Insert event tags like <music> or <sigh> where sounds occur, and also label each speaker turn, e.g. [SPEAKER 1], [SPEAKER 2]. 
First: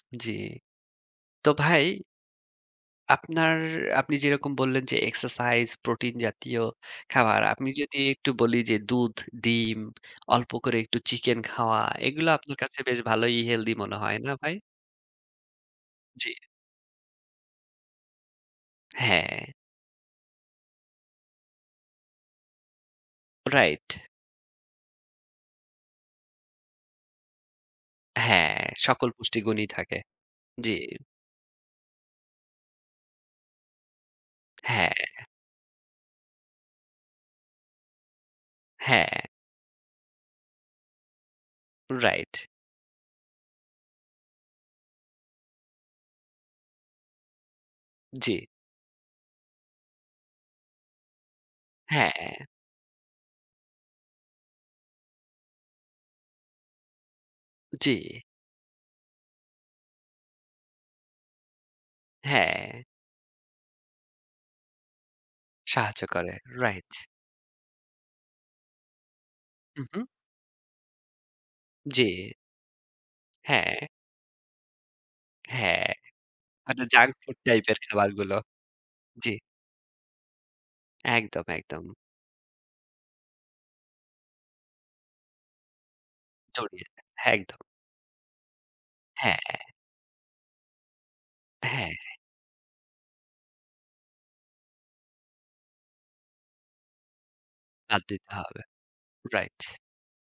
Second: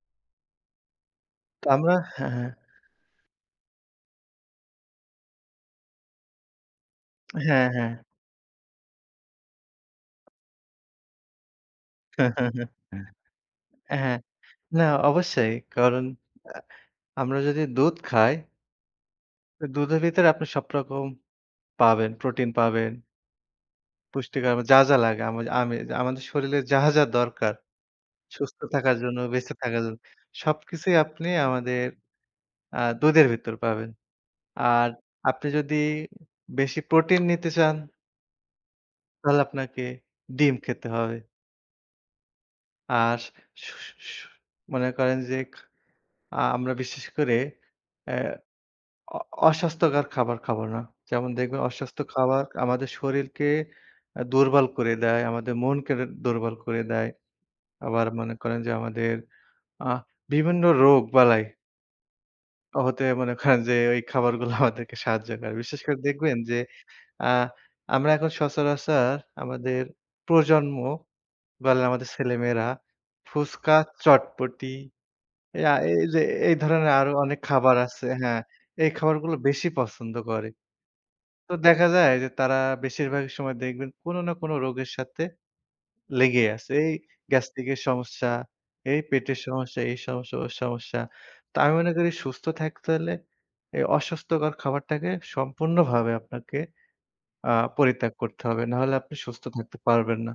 [SPEAKER 1] উম জি, তো
[SPEAKER 2] তো
[SPEAKER 1] ভাই
[SPEAKER 2] আমরা হ্যা, হ্যা।
[SPEAKER 1] আপনার আপনি যেরকম বললেন যে এক্সারসাইজ, প্রোটিন জাতীয় খাবার,
[SPEAKER 2] হ্যা,
[SPEAKER 1] আপনি
[SPEAKER 2] হ্যা।
[SPEAKER 1] যদি একটু বলি যে দুধ, ডিম, অল্প করে একটু চিকেন খাওয়া এগুলো আপনি
[SPEAKER 2] <chuckles>
[SPEAKER 1] কাছে বেশ ভালোই হেলদি মনে
[SPEAKER 2] হ্যা,
[SPEAKER 1] হয় না ভাই?
[SPEAKER 2] না অবশ্যই, কারন
[SPEAKER 1] জি।
[SPEAKER 2] আ আমরা যদি দুধ খাই
[SPEAKER 1] হ্যা।
[SPEAKER 2] আ দুধের ভিতরে আপনি সবরকম পাবেন প্রোটিন পাবেন
[SPEAKER 1] রাইট।
[SPEAKER 2] পুষ্টিকর মা যা, যা লাগে। আমি আমি এইযে আমাদের শরীরে যাহা, যা দরকার।
[SPEAKER 1] হ্যা,
[SPEAKER 2] সুস্থ থাকার
[SPEAKER 1] সকল
[SPEAKER 2] জন্য,
[SPEAKER 1] পুষ্টি
[SPEAKER 2] বেঁচে
[SPEAKER 1] গুণই
[SPEAKER 2] থাকার জ
[SPEAKER 1] থাকে। জি।
[SPEAKER 2] সবকিছুই আপনি আমাদের আ দুধের ভিতর পাবেন। আর
[SPEAKER 1] হ্যা।
[SPEAKER 2] আপনি যদি উম বেশি প্রোটিন নিতে চান
[SPEAKER 1] হ্যা।
[SPEAKER 2] তাহলে আপনাকে ডিম খেতে হবে।
[SPEAKER 1] রাইট।
[SPEAKER 2] আর সু সু সু সু মনে করেন যে খ আ আমরা বিশেষ করে এ্যা
[SPEAKER 1] জি।
[SPEAKER 2] অ অস্বাস্থ্যকর খাবার খাবো না। যেমন দেখবেন অস্বাস্থ্য খাবার
[SPEAKER 1] হ্যা।
[SPEAKER 2] আমাদের শরীরকে আ দুর্বল করে দেয়, আমাদের মনকে রে দুর্বল করে দেয়। আবার
[SPEAKER 1] জি।
[SPEAKER 2] মনে করেন যে, আমাদের আ বিভিন্ন রোগ বালাই অ
[SPEAKER 1] হ্যা।
[SPEAKER 2] হতে <scoffs> মনে করেন যে ওই খাবারগুলা আমাদেরকে সাহায্য করে। বিশেষ করে
[SPEAKER 1] সাহায্য করে।
[SPEAKER 2] দেখবেন যে
[SPEAKER 1] রাইট।
[SPEAKER 2] আ আমরা এখন সচরাচর আমাদের
[SPEAKER 1] হু, হু।
[SPEAKER 2] প্রজন্ম বলেন
[SPEAKER 1] জি।
[SPEAKER 2] আমাদের ছেলেমেয়েরা ফুচকা,
[SPEAKER 1] হ্যা।
[SPEAKER 2] চটপটি। এই
[SPEAKER 1] হ্যা।
[SPEAKER 2] আ এইযে এই
[SPEAKER 1] আপনার
[SPEAKER 2] ধরনের আরো
[SPEAKER 1] জাঙ্ক ফুড
[SPEAKER 2] অনেক
[SPEAKER 1] টাইপ
[SPEAKER 2] খাবার
[SPEAKER 1] এর
[SPEAKER 2] আছে হ্যা,
[SPEAKER 1] খাবারগুলো।
[SPEAKER 2] এই
[SPEAKER 1] জি।
[SPEAKER 2] খাবারগুলো বেশি পছন্দ করে।
[SPEAKER 1] একদম,
[SPEAKER 2] তো দেখা
[SPEAKER 1] একদম।
[SPEAKER 2] যায় যে তারা বেশিরভাগ সময় দেখবেন কোন না কোন রোগের সাথে লেগে আছে।
[SPEAKER 1] জড়িয়ে
[SPEAKER 2] এই
[SPEAKER 1] দে একদম।
[SPEAKER 2] গ্যাস্ট্রিক এর সমস্যা, এই
[SPEAKER 1] হ্যা।
[SPEAKER 2] পেটের সমস্যা, এই সমস্যা, ওই সমস্যা। তো আমি মনে
[SPEAKER 1] হ্যা।
[SPEAKER 2] করি সুস্থ থাকতে হলে এই অস্বাস্থ্যকর খাবারটাকে সম্পূর্ণভাবে আপনাকে আ
[SPEAKER 1] বাদ
[SPEAKER 2] পরিত্যাগ
[SPEAKER 1] দিতে
[SPEAKER 2] করতে
[SPEAKER 1] হবে।
[SPEAKER 2] হবে। নাহলে আপনি সুস্থ
[SPEAKER 1] রাইট।
[SPEAKER 2] থাকতে পারবেন না।